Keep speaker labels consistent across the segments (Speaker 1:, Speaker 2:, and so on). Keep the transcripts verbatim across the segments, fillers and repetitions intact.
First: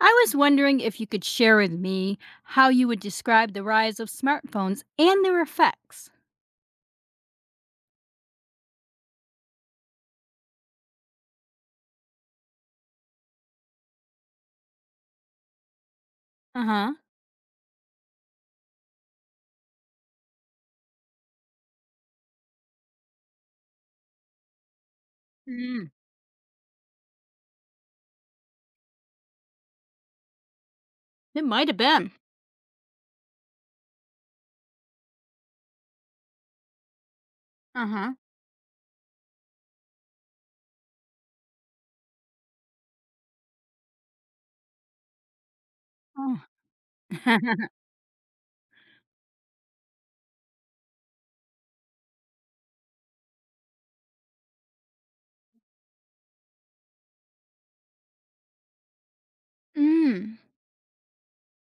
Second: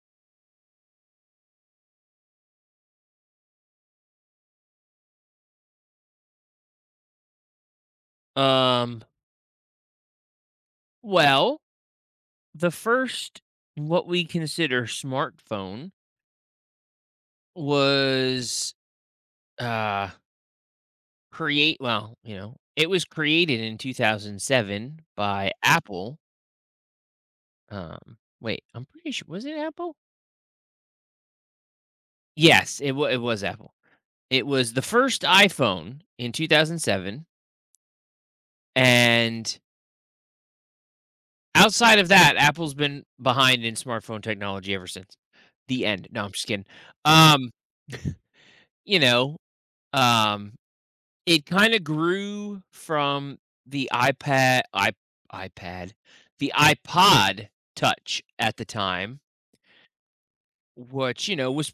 Speaker 1: I was wondering if you could share with me how you would describe the rise of smartphones and their effects.
Speaker 2: Um, well, the first what we consider smartphone
Speaker 1: Uh huh.
Speaker 2: was uh create well, you know, it was created in two thousand seven by
Speaker 1: Mm.
Speaker 2: Apple. Um, wait, I'm pretty sure was it Apple?
Speaker 1: It might have been.
Speaker 2: Yes, it was it was Apple. It was the first iPhone in two thousand seven,
Speaker 1: Uh huh.
Speaker 2: and outside of that Apple's been behind in smartphone technology ever since. The end. No, I'm
Speaker 1: Oh.
Speaker 2: just kidding. Um, you know, um it kinda grew from the iPad I iPad, the iPod Touch at the time,
Speaker 1: Mm.
Speaker 2: which, you know, was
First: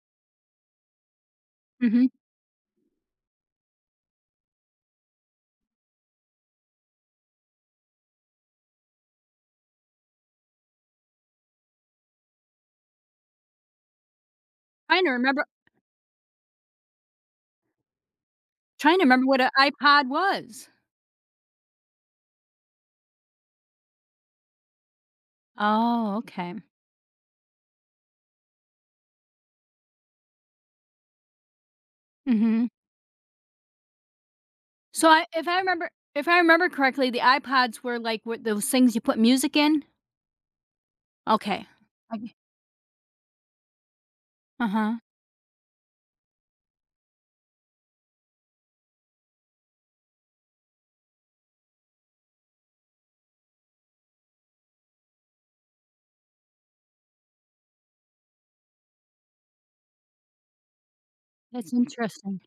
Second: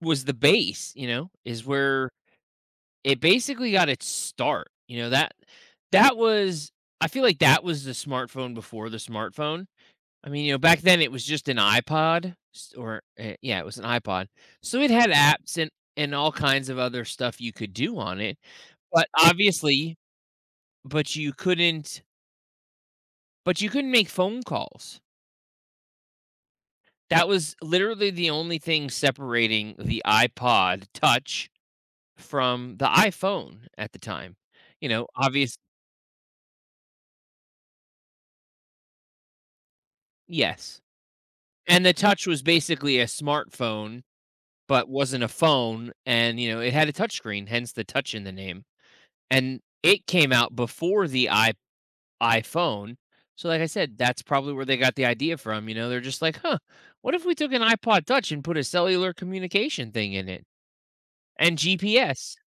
Speaker 2: was the base, you know, is
Speaker 1: Hmm.
Speaker 2: where it basically got its start, you know, that that was I feel like that was the smartphone before the smartphone. I mean, you know, back then it was just an iPod s or, eh, yeah, it was an iPod. So it
Speaker 1: Trying
Speaker 2: had
Speaker 1: to remember.
Speaker 2: apps and and all kinds of other stuff you could do on it,
Speaker 1: Trying to
Speaker 2: but
Speaker 1: remember what an
Speaker 2: obviously
Speaker 1: iPod was.
Speaker 2: but you couldn't But you couldn't make phone calls.
Speaker 1: Oh, okay.
Speaker 2: That was literally the only thing separating the iPod Touch
Speaker 1: Hmm.
Speaker 2: from the iPhone at the time. You know,
Speaker 1: So, I, if
Speaker 2: obvious
Speaker 1: I remember, if I remember correctly, the iPods were like what those things you put music in.
Speaker 2: Yes.
Speaker 1: Okay.
Speaker 2: And the Touch was basically a smartphone,
Speaker 1: Uh
Speaker 2: but
Speaker 1: huh.
Speaker 2: wasn't a phone, and, you know, it had a touchscreen, hence the touch in the name. And it came out before the I iPhone. So, like I said, that's probably where they got the idea from, you know? They're just like, "Huh, what if we took an iPod Touch and put a cellular communication thing in it and
Speaker 1: That's
Speaker 2: G P S?"
Speaker 1: interesting.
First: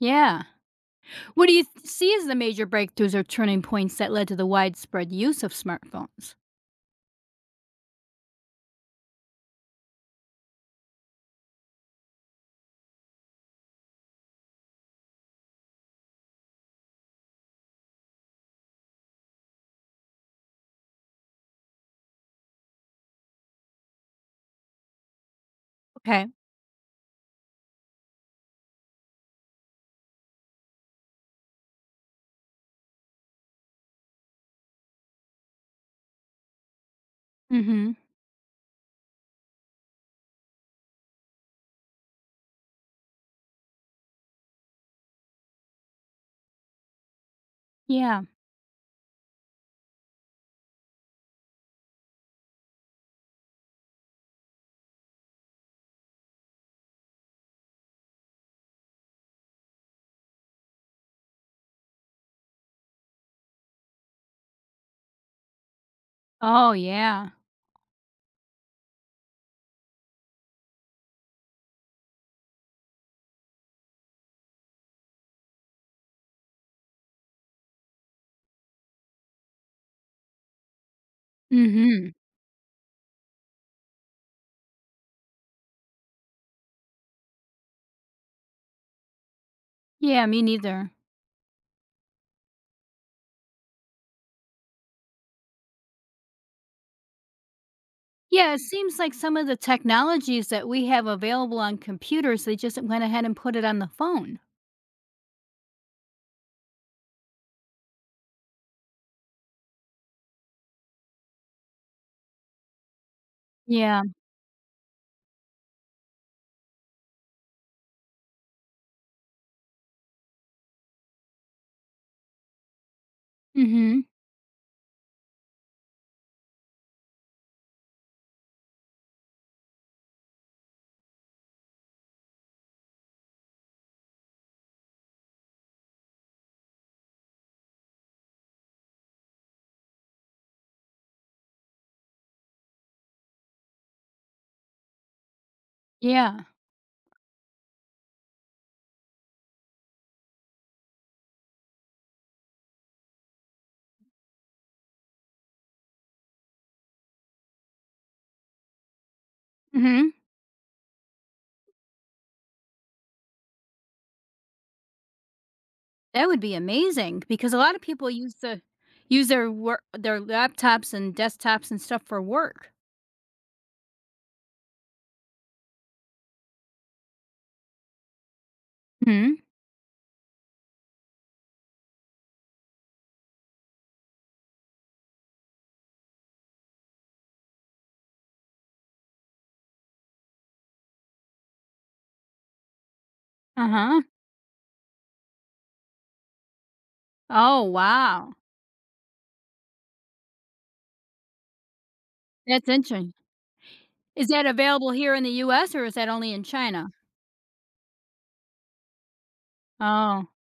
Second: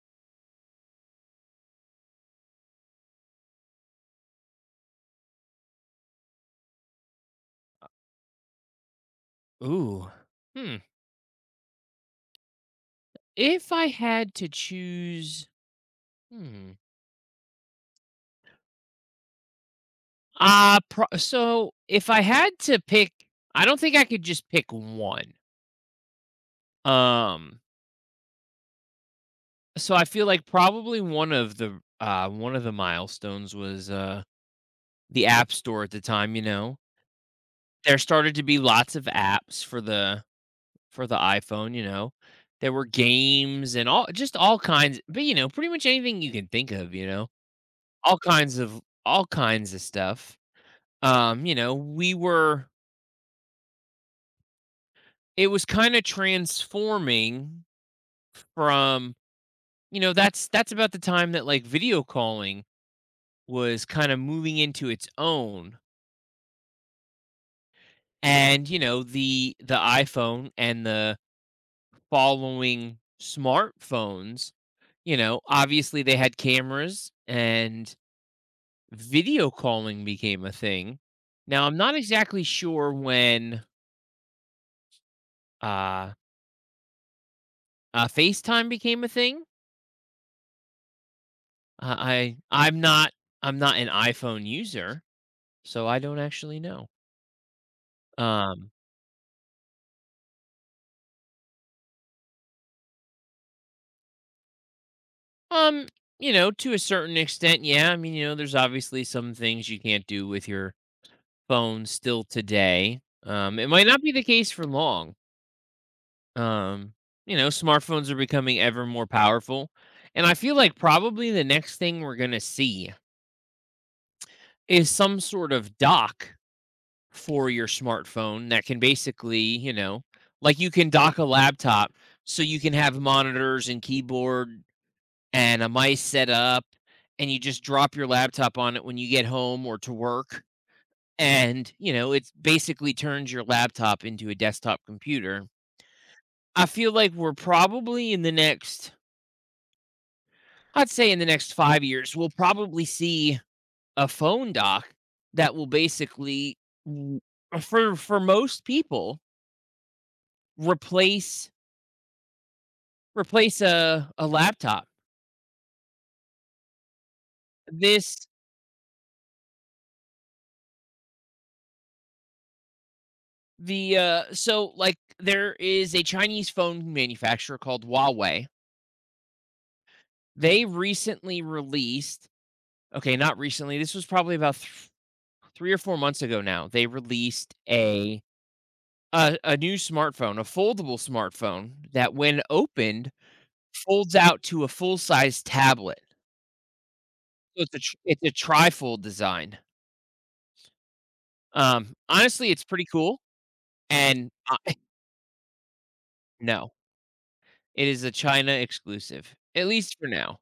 Speaker 1: Yeah. What do you th- see as the major breakthroughs or turning points that led to the widespread use of smartphones?
Speaker 2: Ooh. Hmm. If I had to choose, hmm. Uh, pro- so if I had to pick, I don't think I could just pick one.
Speaker 1: Okay.
Speaker 2: Um, so I feel like probably one of the uh one of the milestones was uh the app store at the time, you know.
Speaker 1: Mm-hmm.
Speaker 2: There started to be lots of apps for the for the iPhone, you know. There were games and all just all kinds, but you know, pretty much anything you can think of, you know. All
Speaker 1: Yeah.
Speaker 2: kinds of all kinds of stuff, um, you know, we were it was kind of transforming from, you know, that's that's about the time that like video calling was kind of moving into its own.
Speaker 1: Oh, yeah.
Speaker 2: And, you know, the the iPhone and the following smartphones, you know, obviously they had cameras and video calling became a thing. Now, I'm not
Speaker 1: Mm-hmm.
Speaker 2: exactly sure when uh, uh FaceTime became a thing.
Speaker 1: Yeah, me neither.
Speaker 2: I I I'm not I'm not an iPhone user, so I don't actually know.
Speaker 1: Yeah, it
Speaker 2: Um,
Speaker 1: seems like some of the technologies that we have available on computers, they just went ahead and put it on the phone.
Speaker 2: um, you know, to a certain extent, yeah. I mean, you know, there's obviously some things you can't do with your phone still today. Um, it might
Speaker 1: Yeah.
Speaker 2: not be the case for long. Um, you know, smartphones are becoming ever more powerful, and I feel like probably the next thing we're gonna see
Speaker 1: Mm-hmm.
Speaker 2: is some sort of dock for your smartphone that can basically, you know, like you can dock a laptop so you can have monitors and keyboard and a mice set up, and you just drop your laptop on it when you get home or to work, and, you know, it basically turns your laptop into a desktop computer.
Speaker 1: Yeah.
Speaker 2: I feel like we're probably in the next I'd say in the next five years we'll probably see a phone dock that will basically w- for for most people
Speaker 1: Mm-hmm.
Speaker 2: replace Replace a a laptop.
Speaker 1: That would be amazing because a lot of people
Speaker 2: This
Speaker 1: use the use their work their laptops and desktops and stuff for work.
Speaker 2: the, uh so, like, there is a Chinese phone manufacturer called Huawei.
Speaker 1: Hmm.
Speaker 2: They recently released — okay, not recently, this was probably about th three or four months ago now. They released a a a new smartphone, a foldable smartphone that when opened,
Speaker 1: Uh-huh.
Speaker 2: folds out to a full-size tablet.
Speaker 1: Oh,
Speaker 2: So it's a tr it's a
Speaker 1: wow.
Speaker 2: trifold design. Um, honestly, it's
Speaker 1: That's
Speaker 2: pretty
Speaker 1: interesting.
Speaker 2: cool,
Speaker 1: Is
Speaker 2: and
Speaker 1: that
Speaker 2: I —
Speaker 1: available here in the U S or is that only in
Speaker 2: no.
Speaker 1: China?
Speaker 2: It is a China exclusive, at least for
Speaker 1: Oh.
Speaker 2: now.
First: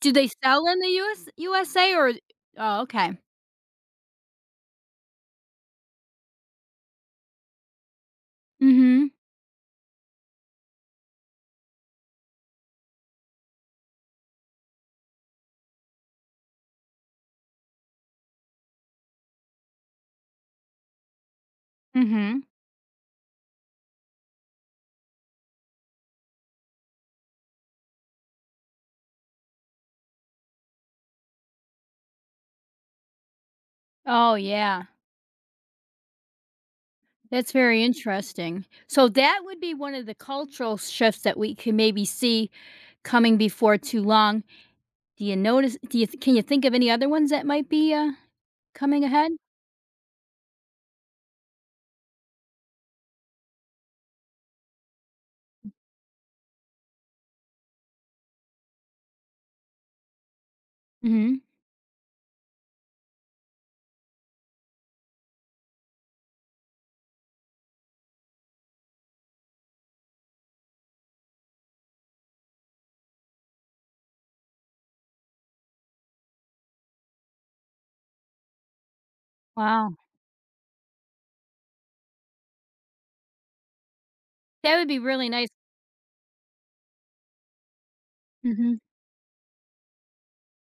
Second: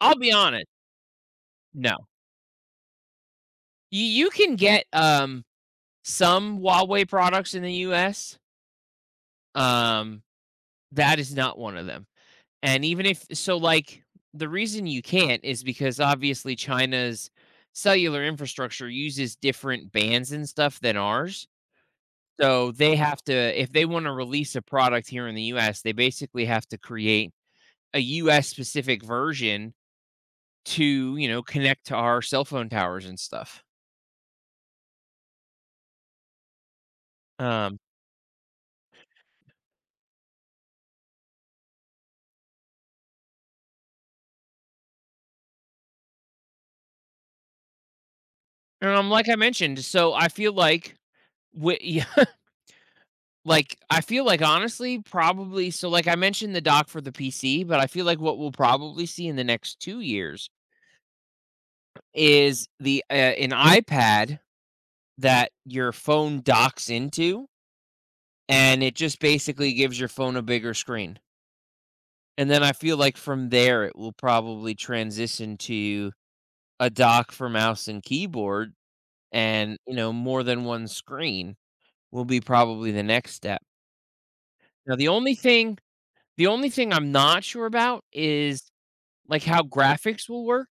Speaker 1: Do
Speaker 2: I'll
Speaker 1: they
Speaker 2: be
Speaker 1: sell
Speaker 2: honest,
Speaker 1: in the U S U S A
Speaker 2: no.
Speaker 1: or... Oh, okay.
Speaker 2: You you can get, um, some Huawei products in the U S,
Speaker 1: Mhm,
Speaker 2: um, that is not one of them, and even if so, like, the reason you can't is because obviously China's cellular infrastructure uses different bands and stuff than ours,
Speaker 1: mhm.
Speaker 2: so they have to — if they wanna release a product here in the U S, they basically have to create a U S specific version to, you know, connect to our cell phone towers and stuff.
Speaker 1: Oh, yeah. That's
Speaker 2: Um,
Speaker 1: very interesting. So that would be one of the cultural shifts that we can maybe see coming before too long. Do you notice do you can you think of any other ones that might be, uh,
Speaker 2: and
Speaker 1: coming
Speaker 2: I'm — like
Speaker 1: ahead?
Speaker 2: I mentioned, so I feel like wi yeah, like, I feel like honestly, probably so like I mentioned the dock for the P C, but I feel like what we'll probably see in the next two years
Speaker 1: Mhm.
Speaker 2: is the, uh, an iPad that your phone docks into, and it just basically gives your phone a bigger screen. And then I feel like from there, it will probably transition to a dock for mouse and keyboard and, you
Speaker 1: Wow.
Speaker 2: know, more than one screen will be probably the next step.
Speaker 1: That would
Speaker 2: Now
Speaker 1: be
Speaker 2: the
Speaker 1: really
Speaker 2: only
Speaker 1: nice.
Speaker 2: thing the only thing I'm not sure about is,
Speaker 1: Mhm.
Speaker 2: like, how graphics will work,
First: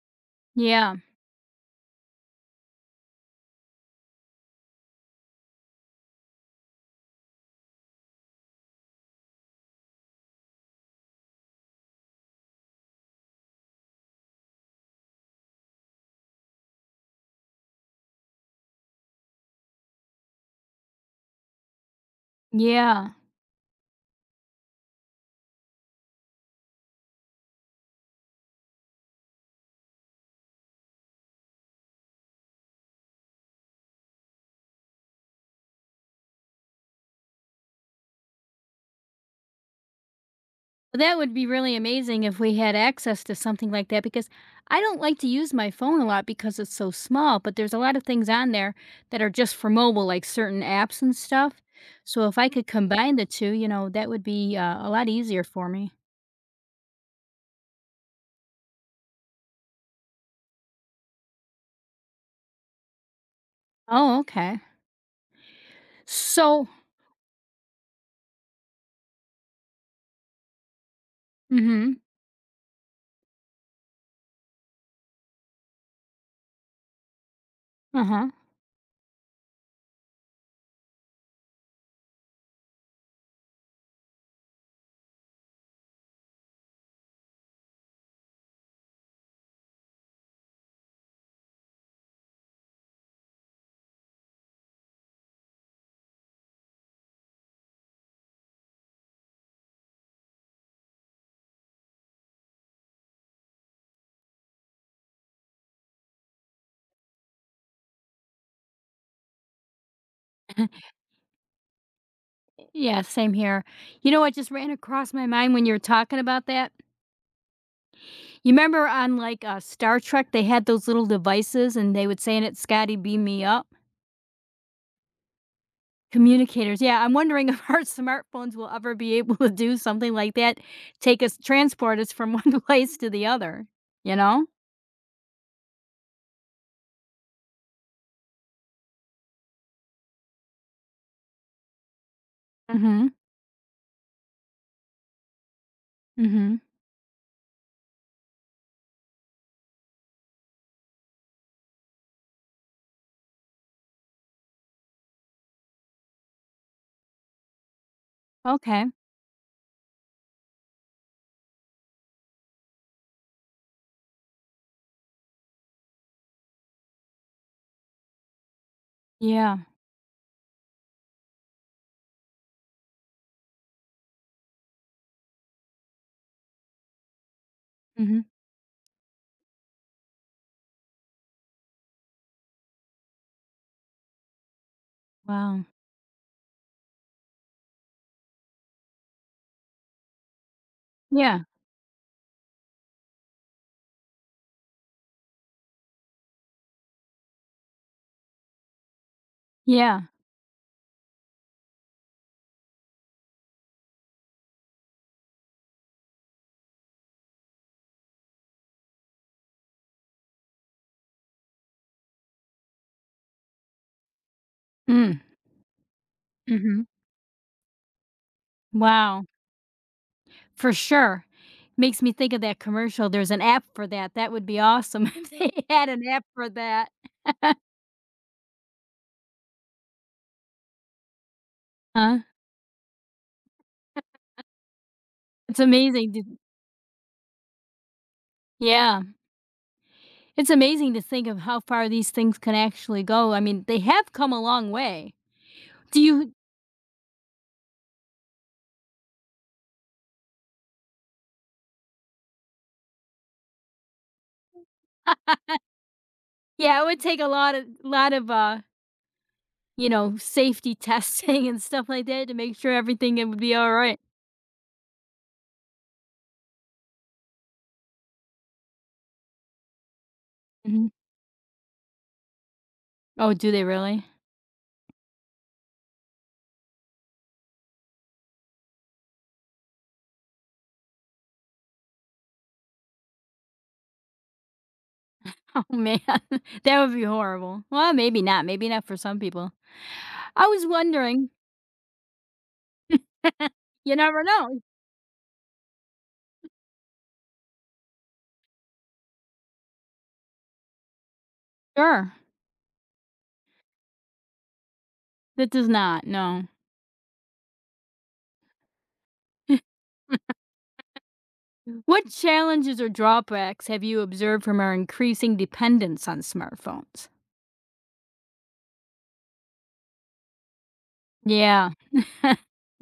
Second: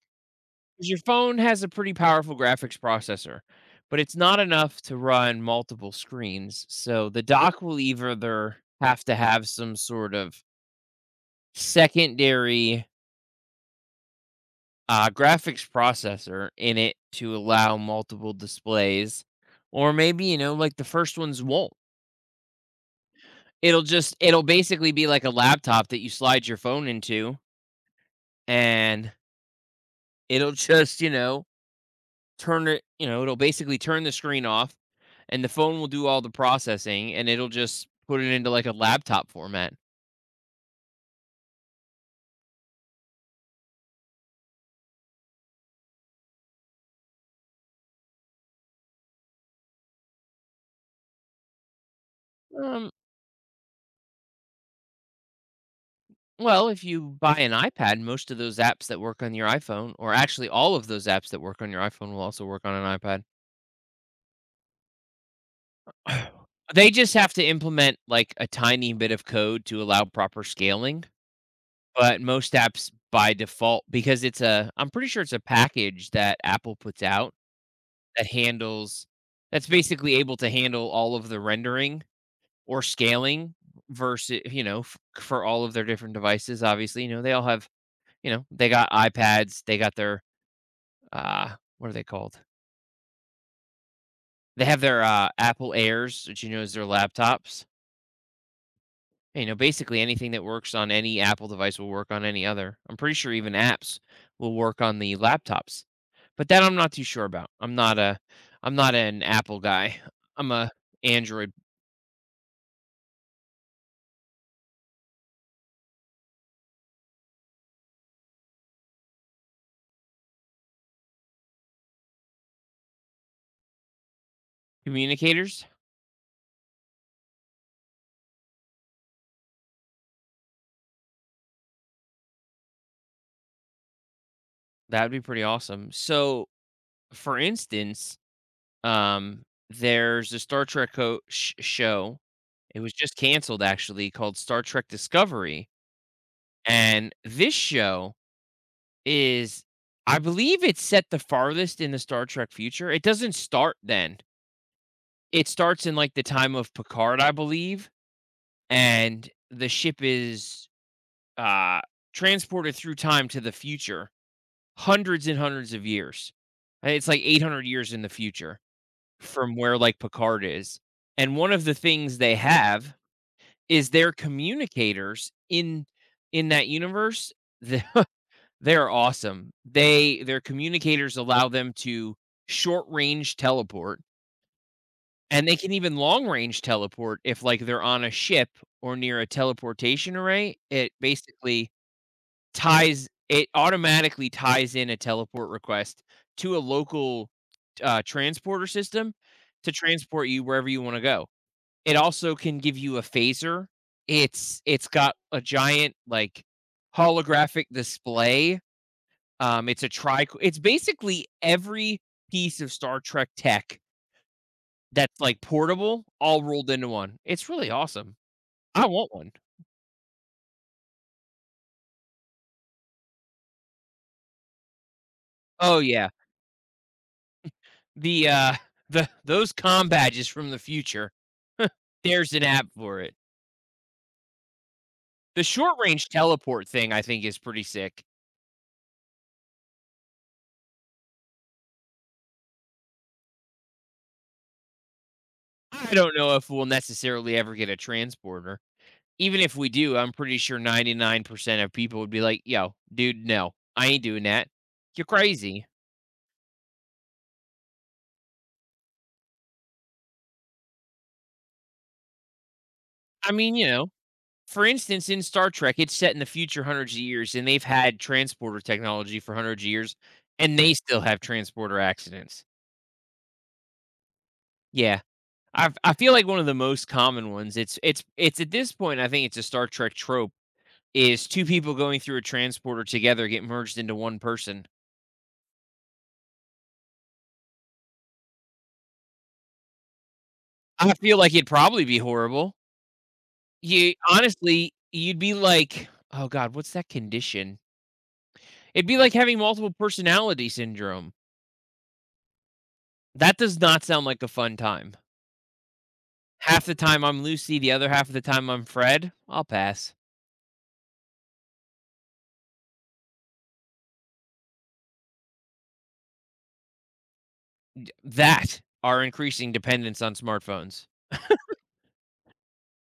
Speaker 2: 'cause
Speaker 1: Yeah.
Speaker 2: your phone has a pretty powerful graphics processor, but it's not enough to run multiple screens, so the dock will either have to have some sort of secondary, uh, graphics processor in it to allow multiple displays, or maybe, you know, like, the first ones won't.
Speaker 1: Yeah.
Speaker 2: It'll just it'll basically be like a laptop that you slide your phone into, and it'll just, you know, turn it, you know, it'll basically turn the screen off, and the phone will do all the processing, and it'll just put it into like a laptop format.
Speaker 1: That would be really amazing if we had access to something like that because I don't like to use my phone a lot because it's so small, but there's a lot of things on there that are just for mobile, like certain apps and stuff. So if I could
Speaker 2: Um,
Speaker 1: combine the two, you know, that would be uh, a lot easier for me.
Speaker 2: well, if you buy an iPad, most of those apps that work on your iPhone, or actually all of those apps that work on your iPhone, will also work on an
Speaker 1: Oh, okay.
Speaker 2: iPad.
Speaker 1: So,
Speaker 2: They just have to implement like a tiny bit of code to allow proper scaling.
Speaker 1: mm-hmm.
Speaker 2: But most apps by default because it's a I'm pretty sure it's a package that Apple puts out
Speaker 1: Uh-huh.
Speaker 2: that handles — that's basically able to handle all of the rendering or scaling versus, you know, f for all of their different devices, obviously, you know, they all have — you know, they got iPads, they got their, uh, what are they called? They have their, uh, Apple Airs, which, you know, is their laptops. You know, basically anything that works on any Apple device will work on any other. I'm pretty sure even apps will work on the laptops. But that I'm not too sure about. I'm not a I'm not an Apple guy. I'm a Android —
Speaker 1: Yeah, same here. You know what just ran across my mind when you were talking about that? You remember on like uh, Star Trek, they had those little devices and they would say in it, Scotty, beam me up?
Speaker 2: communicators.
Speaker 1: Communicators, yeah, I'm wondering if our smartphones will ever be able to do something like that, take us transport us from one place to the other, you know?
Speaker 2: That would be pretty awesome. So, for instance, um, there's a Star Trek co- sh- show. It was
Speaker 1: Mhm,
Speaker 2: just canceled, actually, called Star Trek Discovery.
Speaker 1: mhm.
Speaker 2: And this show is, I believe, it's set the farthest in the Star Trek future. It doesn't start then. It starts in like the time of Picard, I believe,
Speaker 1: Okay.
Speaker 2: and the ship is uh transported through time to the future hundreds and hundreds of years. Uh, it's like eight hundred years in the future from
Speaker 1: Yeah.
Speaker 2: where like Picard is, and one of the things they have is their communicators. in in that universe the-
Speaker 1: Mhm.
Speaker 2: they're awesome. They — their communicators allow them to short range teleport, and they
Speaker 1: Wow.
Speaker 2: can even long range teleport if like they're on a ship or near a teleportation array. It
Speaker 1: Yeah,
Speaker 2: basically ties — it automatically ties in a teleport request to a local, uh, transporter system to
Speaker 1: yeah.
Speaker 2: transport you wherever you want to go. It also can give you a phaser. It's it's got a giant like holographic display. Um, it's a tri. It's basically every piece of Star Trek tech that's
Speaker 1: Mm,
Speaker 2: like portable, all rolled
Speaker 1: mhm.
Speaker 2: into one. It's really awesome. I want
Speaker 1: Wow,
Speaker 2: one.
Speaker 1: for sure. Makes me think of that commercial, there's an app for that, that would be awesome if they
Speaker 2: Oh
Speaker 1: had an
Speaker 2: yeah.
Speaker 1: app for that.
Speaker 2: The, uh, the those comm badges from the future.
Speaker 1: Huh?
Speaker 2: There's an app for it. The
Speaker 1: It's
Speaker 2: short range
Speaker 1: amazing to
Speaker 2: teleport thing I think is pretty sick.
Speaker 1: Yeah, it's amazing to think of how far these things can actually go. I mean, they have come a long way.
Speaker 2: I
Speaker 1: Do
Speaker 2: don't
Speaker 1: you
Speaker 2: know if we'll necessarily ever get a transporter. Even if we do, I'm pretty sure ninety-nine percent of people would be like, "Yo, dude, no. I ain't doing that. You're crazy."
Speaker 1: Yeah, it would take a lot of lot of, uh, you know, safety testing and stuff like that to make sure everything it
Speaker 2: I
Speaker 1: would be
Speaker 2: mean, you know,
Speaker 1: alright.
Speaker 2: for instance, in Star Trek, it's set in the future hundreds of years and they've had transporter technology for hundreds of years and they
Speaker 1: Mhm.
Speaker 2: still have transporter accidents.
Speaker 1: Oh, do they really?
Speaker 2: Yeah. I I feel like one of the most common ones, it's it's it's at this point, I think it's a Star Trek trope, is two people going through a transporter together get merged into one person.
Speaker 1: Oh, man. That would be horrible. Well, maybe not, maybe not for some people. I was
Speaker 2: I feel
Speaker 1: wondering.
Speaker 2: like it'd probably be horrible. You —
Speaker 1: You never know.
Speaker 2: honestly, you'd be like, "Oh god, what's that condition?" It'd be like having multiple personality syndrome.
Speaker 1: Sure.
Speaker 2: That does not sound like a fun time.
Speaker 1: That does not, no.
Speaker 2: Half the time I'm Lucy, the other half of the time I'm Fred. I'll pass.
Speaker 1: What challenges or drawbacks have you observed from our increasing dependence on smartphones?
Speaker 2: That, our increasing dependence on smartphones.
Speaker 1: Yeah.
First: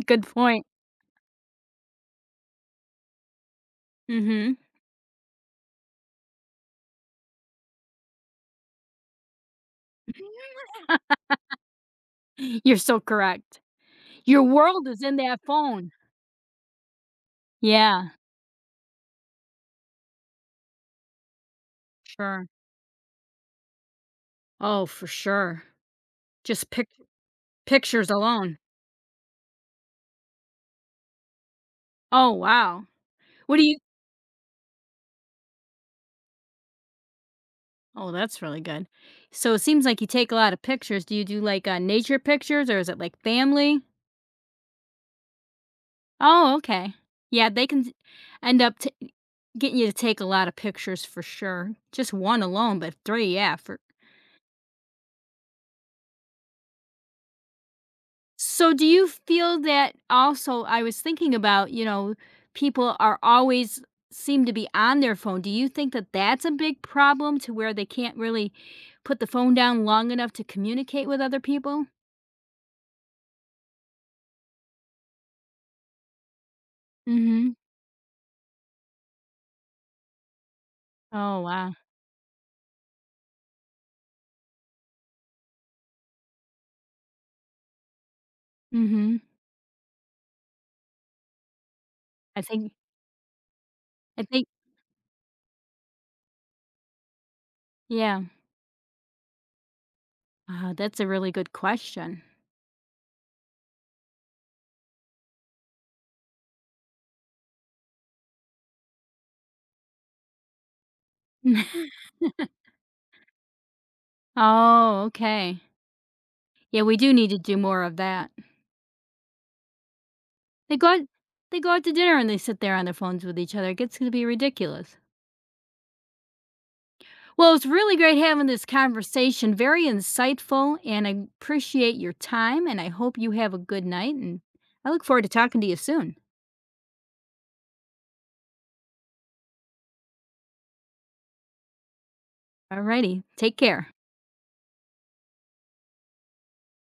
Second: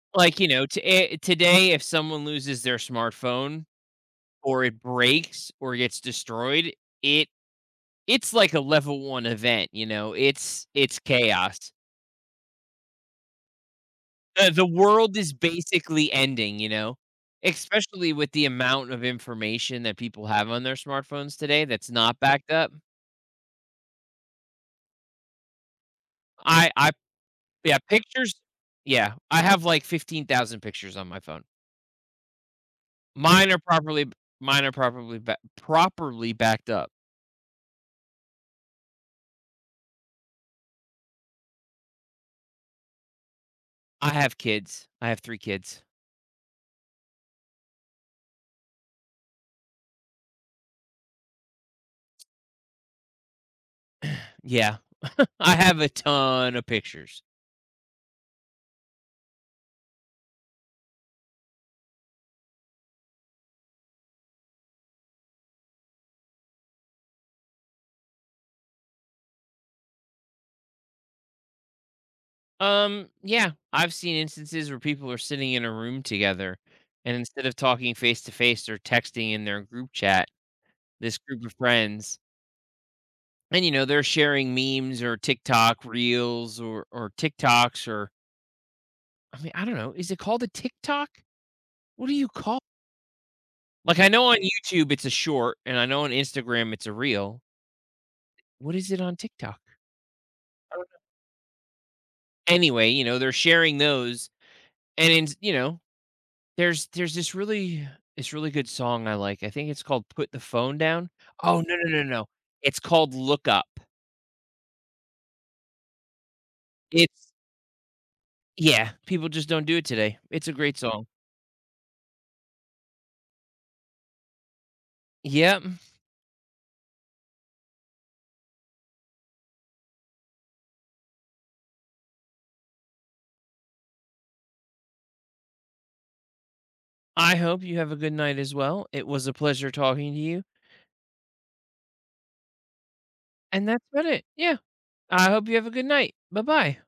Speaker 1: Good
Speaker 2: Like, you
Speaker 1: point.
Speaker 2: know, to eh, today, if someone loses their smartphone
Speaker 1: Mhm.
Speaker 2: or it breaks or gets destroyed, it it's like a level one event, you know? It's it's chaos.
Speaker 1: You're so correct. Your
Speaker 2: The the
Speaker 1: world is in
Speaker 2: world is
Speaker 1: that phone.
Speaker 2: basically ending, you know?
Speaker 1: Yeah,
Speaker 2: Especially with the amount of information that people have on their smartphones today that's not
Speaker 1: sure.
Speaker 2: backed up.
Speaker 1: Oh, for sure. Just
Speaker 2: I
Speaker 1: pic
Speaker 2: I yeah,
Speaker 1: pictures
Speaker 2: pictures —
Speaker 1: alone.
Speaker 2: yeah, I have like fifteen thousand pictures on my phone.
Speaker 1: Oh, wow.
Speaker 2: Mine
Speaker 1: What
Speaker 2: are
Speaker 1: do you
Speaker 2: properly Mine are properly ba properly backed up.
Speaker 1: Oh, that's really good. So it seems like you take a lot of pictures. Do you do, like, uh, nature pictures, or is it, like, family?
Speaker 2: I have kids. I have three kids.
Speaker 1: Oh, okay. Yeah, they can end up t getting you to take a lot of pictures for sure. Just one alone, but three, yeah, for
Speaker 2: Yeah, I have a ton of pictures.
Speaker 1: so do you feel that also I was thinking about, you know, people are always seem to be on their phone. Do you think that that's a big problem to where they can't really put the phone down long enough to communicate with other people?
Speaker 2: Um, yeah, I've seen instances where people are sitting in a room together, and instead
Speaker 1: Mhm.
Speaker 2: of talking face to face, they're texting in their group chat, this
Speaker 1: Oh,
Speaker 2: group of
Speaker 1: wow.
Speaker 2: friends. And, you know, they're sharing memes or TikTok reels or or TikToks, or
Speaker 1: Mhm.
Speaker 2: I mean, I don't know, is it called a TikTok? What do you
Speaker 1: I
Speaker 2: call
Speaker 1: think
Speaker 2: Like, I
Speaker 1: I
Speaker 2: know on
Speaker 1: think
Speaker 2: YouTube it's a short, and I know on Instagram it's a reel.
Speaker 1: yeah.
Speaker 2: What is it on TikTok?
Speaker 1: Wow,
Speaker 2: I don't
Speaker 1: that's a really good question.
Speaker 2: know. Anyway, you know, they're sharing those. And in — you know, there's there's this really — this really good song I like. I think it's called "Put the Phone Down." Oh, no, no, no, no. It's called "Look Up."
Speaker 1: Oh, okay. Yeah, we do need
Speaker 2: It's —
Speaker 1: to do more of that.
Speaker 2: yeah, people just don't do it today. It's a
Speaker 1: They
Speaker 2: great
Speaker 1: go out
Speaker 2: song.
Speaker 1: they go out to dinner and they sit there on their phones with each other. It gets to be ridiculous.
Speaker 2: Yep.
Speaker 1: Well, it's really great having this conversation. Very insightful, and I appreciate your time. And I hope you have a good night. And I look forward to talking to you soon.
Speaker 2: I hope you have a good night as well. It was a pleasure talking to you,
Speaker 1: Alrighty, take
Speaker 2: and that's
Speaker 1: care.
Speaker 2: about it. Yeah. I hope you have a good night. Bye-bye.